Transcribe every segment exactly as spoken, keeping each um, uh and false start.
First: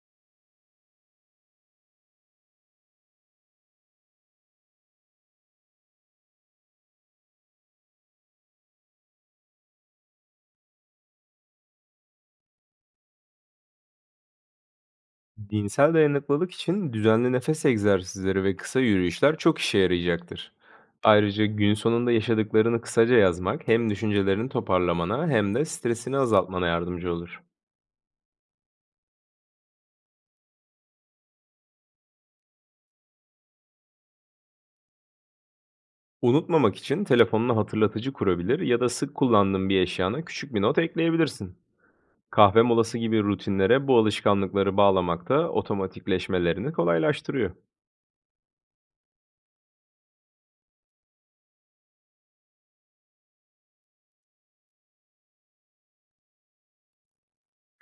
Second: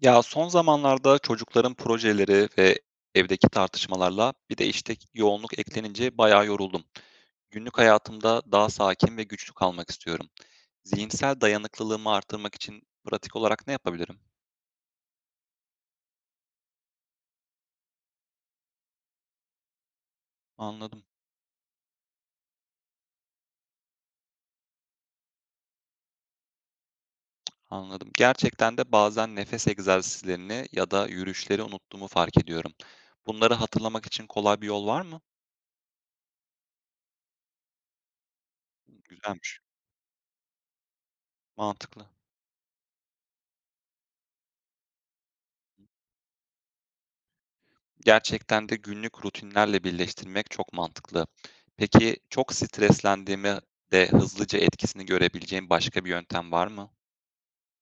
Ya, son zamanlarda çocukların projeleri ve evdeki tartışmalarla bir de, işte, yoğunluk eklenince bayağı yoruldum. Günlük hayatımda daha sakin ve güçlü kalmak istiyorum. Zihinsel dayanıklılığımı artırmak için pratik olarak ne yapabilirim? Dinsel dayanıklılık için düzenli nefes egzersizleri ve kısa yürüyüşler çok işe yarayacaktır. Anladım, Ayrıca gün sonunda yaşadıklarını kısaca yazmak hem düşüncelerini toparlamana hem de stresini azaltmana yardımcı olur. anladım. Gerçekten de bazen nefes egzersizlerini ya da yürüyüşleri unuttuğumu fark ediyorum. Bunları hatırlamak için kolay bir yol var mı? Unutmamak için telefonuna hatırlatıcı kurabilir ya da sık Güzelmiş, kullandığın bir eşyana küçük bir not ekleyebilirsin. mantıklı. Kahve molası gibi rutinlere bu alışkanlıkları bağlamak da otomatikleşmelerini kolaylaştırıyor. Gerçekten de günlük rutinlerle birleştirmek çok mantıklı. Peki çok streslendiğimi de hızlıca etkisini görebileceğim başka bir yöntem var mı?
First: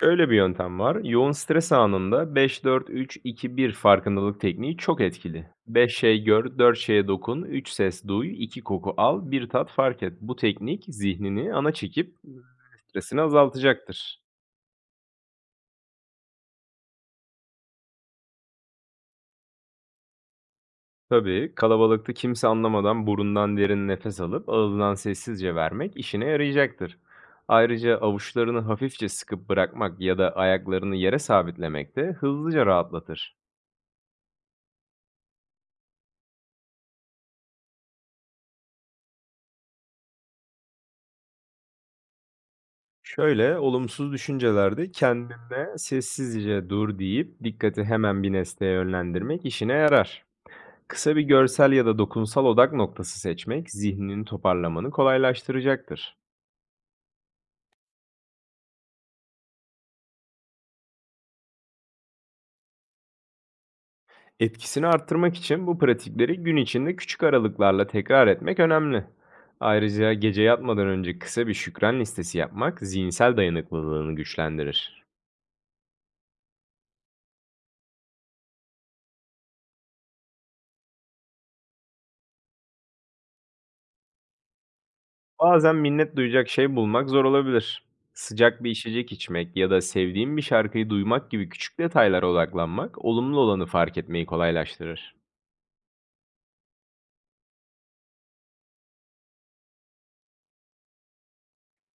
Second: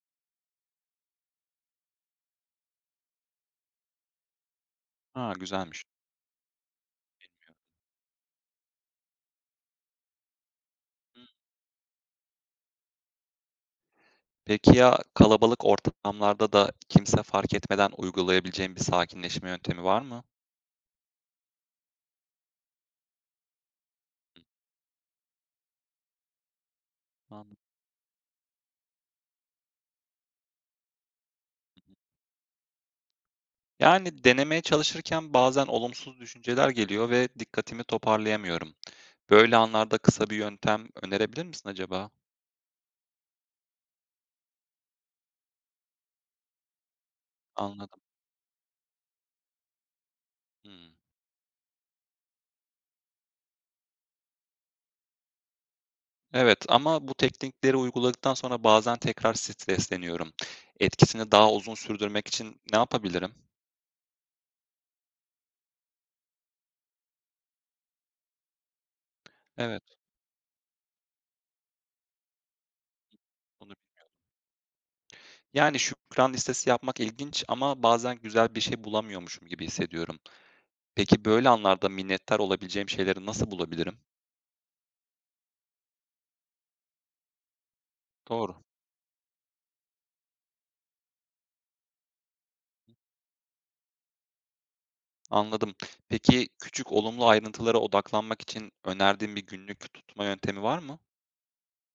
Öyle bir yöntem var. Yoğun stres anında beş dört-üç iki-bir farkındalık tekniği çok Ha, etkili. güzelmiş. Beş şey gör, dört şeye dokun, üç ses duy, iki koku al, bir tat fark et. Bu teknik Hı. zihnini ana çekip ıı, stresini azaltacaktır. Peki ya kalabalık ortamlarda da kimse fark etmeden uygulayabileceğim bir sakinleşme yöntemi var mı? Tabii kalabalıkta kimse anlamadan burundan derin nefes alıp ağızdan sessizce vermek işine yarayacaktır. Anladım. Ayrıca avuçlarını hafifçe sıkıp bırakmak ya da ayaklarını yere sabitlemek de hızlıca rahatlatır. Yani denemeye çalışırken bazen olumsuz düşünceler geliyor ve dikkatimi toparlayamıyorum. Böyle anlarda kısa bir yöntem önerebilir misin acaba? Şöyle, olumsuz düşüncelerde kendine sessizce dur deyip dikkati Anladım. hemen bir nesneye yönlendirmek işine yarar. Hmm. Kısa bir görsel ya da dokunsal odak noktası seçmek zihnini toparlamanı kolaylaştıracaktır. Evet ama bu teknikleri uyguladıktan sonra bazen tekrar stresleniyorum. Etkisini daha uzun sürdürmek için ne yapabilirim? Etkisini arttırmak için bu pratikleri gün içinde küçük aralıklarla tekrar etmek önemli. Evet, Ayrıca gece yatmadan önce kısa bir şükran listesi yapmak zihinsel onu. dayanıklılığını güçlendirir. Yani şükran listesi yapmak ilginç ama bazen güzel bir şey bulamıyormuşum gibi hissediyorum. Peki böyle anlarda minnettar olabileceğim şeyleri nasıl bulabilirim? Bazen minnet duyacak şey bulmak zor olabilir. Doğru, Sıcak bir içecek içmek ya da sevdiğim bir şarkıyı duymak gibi küçük detaylara odaklanmak, olumlu olanı fark etmeyi kolaylaştırır. anladım. Peki küçük olumlu ayrıntılara odaklanmak için önerdiğin bir günlük tutma yöntemi var mı?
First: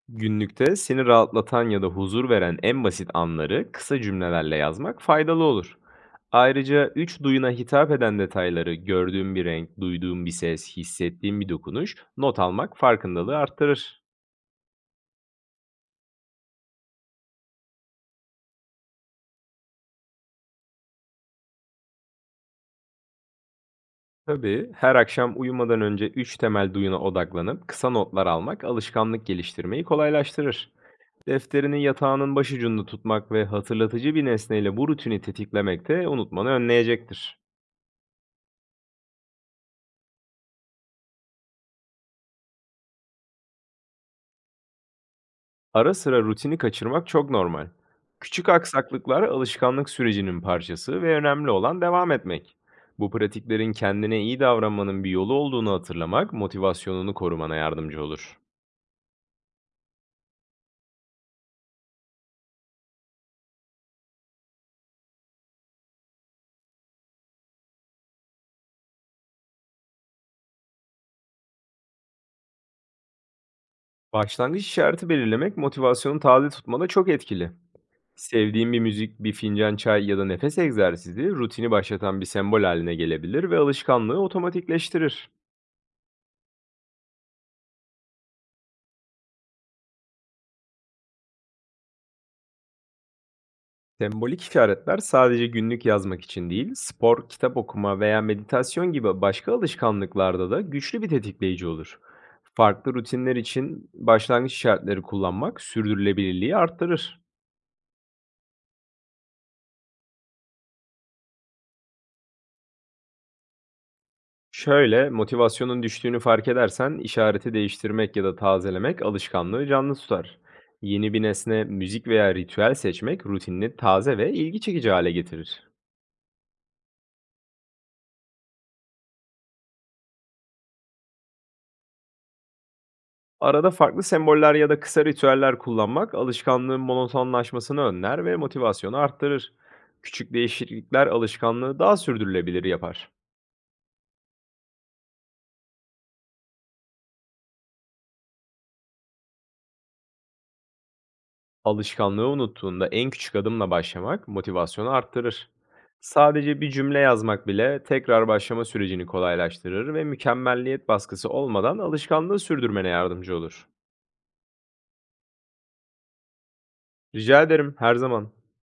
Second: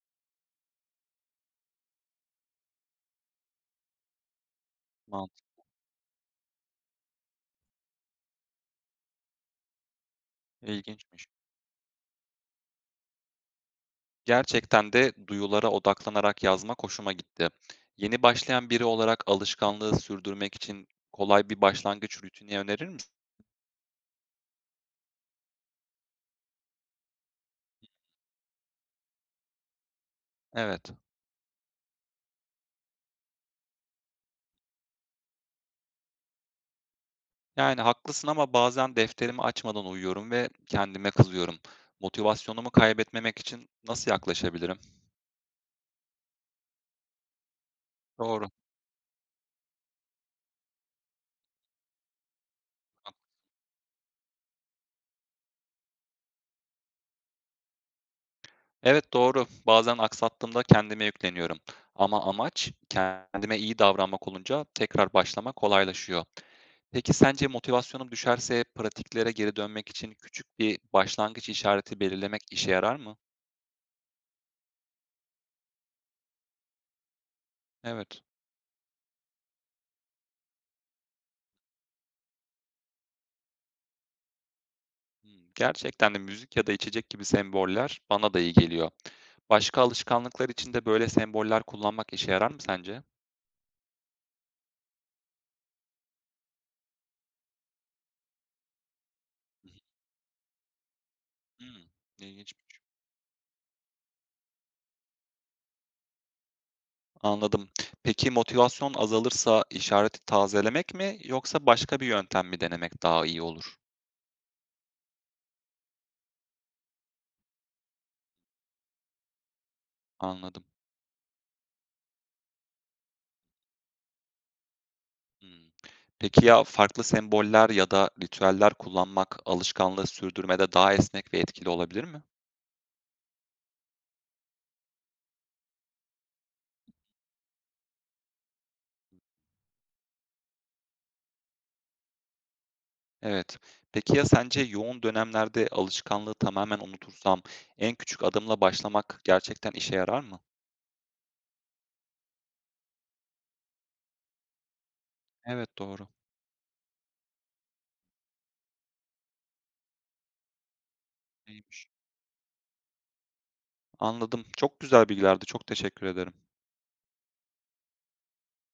Günlükte seni rahatlatan ya da huzur veren en basit anları kısa cümlelerle yazmak faydalı Mantıklı, olur. Ayrıca üç duyuna hitap eden detayları, gördüğüm bir renk, duyduğun bir ses, ilginçmiş. hissettiğim bir dokunuş, not almak farkındalığı arttırır. Gerçekten de duyulara odaklanarak yazmak hoşuma gitti. Yeni başlayan biri olarak alışkanlığı sürdürmek için kolay bir başlangıç rutini önerir misin? Tabii, her akşam uyumadan önce üç temel duyuna odaklanıp kısa notlar almak alışkanlık geliştirmeyi kolaylaştırır. Evet. Defterini yatağının başucunda tutmak ve hatırlatıcı bir nesneyle bu rutini tetiklemek de unutmanı önleyecektir. Yani haklısın ama bazen defterimi açmadan uyuyorum ve kendime kızıyorum. Motivasyonumu kaybetmemek için nasıl yaklaşabilirim? Ara sıra rutini kaçırmak çok normal. Küçük Doğru. aksaklıklar alışkanlık sürecinin parçası ve önemli olan devam etmek. Bu pratiklerin kendine iyi davranmanın bir yolu olduğunu hatırlamak motivasyonunu korumana yardımcı olur. Evet, doğru. Bazen aksattığımda kendime yükleniyorum. Ama amaç kendime iyi davranmak olunca tekrar başlamak kolaylaşıyor. Peki sence motivasyonum düşerse pratiklere geri dönmek için küçük bir başlangıç işareti belirlemek işe yarar mı? Başlangıç işareti belirlemek motivasyonu taze tutmada çok etkili. Evet. Sevdiğin bir müzik, bir fincan çay ya da nefes egzersizi rutini başlatan bir sembol haline gelebilir ve alışkanlığı otomatikleştirir. Hmm, gerçekten de müzik ya da içecek gibi semboller bana da iyi geliyor. Başka alışkanlıklar için de böyle semboller kullanmak işe yarar mı sence? Sembolik işaretler sadece günlük yazmak için değil, spor, kitap okuma veya meditasyon gibi başka alışkanlıklarda da güçlü bir tetikleyici Hmm, olur. ilginç. Farklı rutinler için başlangıç işaretleri kullanmak sürdürülebilirliği arttırır. Anladım. Peki motivasyon azalırsa işareti tazelemek mi yoksa başka bir yöntem mi denemek daha iyi olur? Şöyle, motivasyonun düştüğünü fark edersen işareti değiştirmek ya da tazelemek alışkanlığı canlı tutar. Anladım. Yeni bir nesne, müzik veya ritüel seçmek rutinini taze ve ilgi çekici hale getirir. Hımm. Peki ya farklı semboller ya da ritüeller kullanmak alışkanlığı sürdürmede daha esnek ve etkili olabilir mi? Arada farklı semboller ya da kısa ritüeller kullanmak alışkanlığın monotonlaşmasını önler ve motivasyonu arttırır. Küçük değişiklikler alışkanlığı daha sürdürülebilir yapar. Evet. Peki ya sence yoğun dönemlerde alışkanlığı tamamen unutursam en küçük adımla başlamak gerçekten işe yarar mı? Alışkanlığı unuttuğunda en küçük adımla başlamak motivasyonu arttırır. Evet, doğru. Sadece bir cümle yazmak bile tekrar başlama sürecini kolaylaştırır ve mükemmelliyet baskısı olmadan İyiymiş. alışkanlığı sürdürmene yardımcı olur. Anladım. Çok güzel bilgilerdi. Çok teşekkür ederim. Rica ederim, her zaman.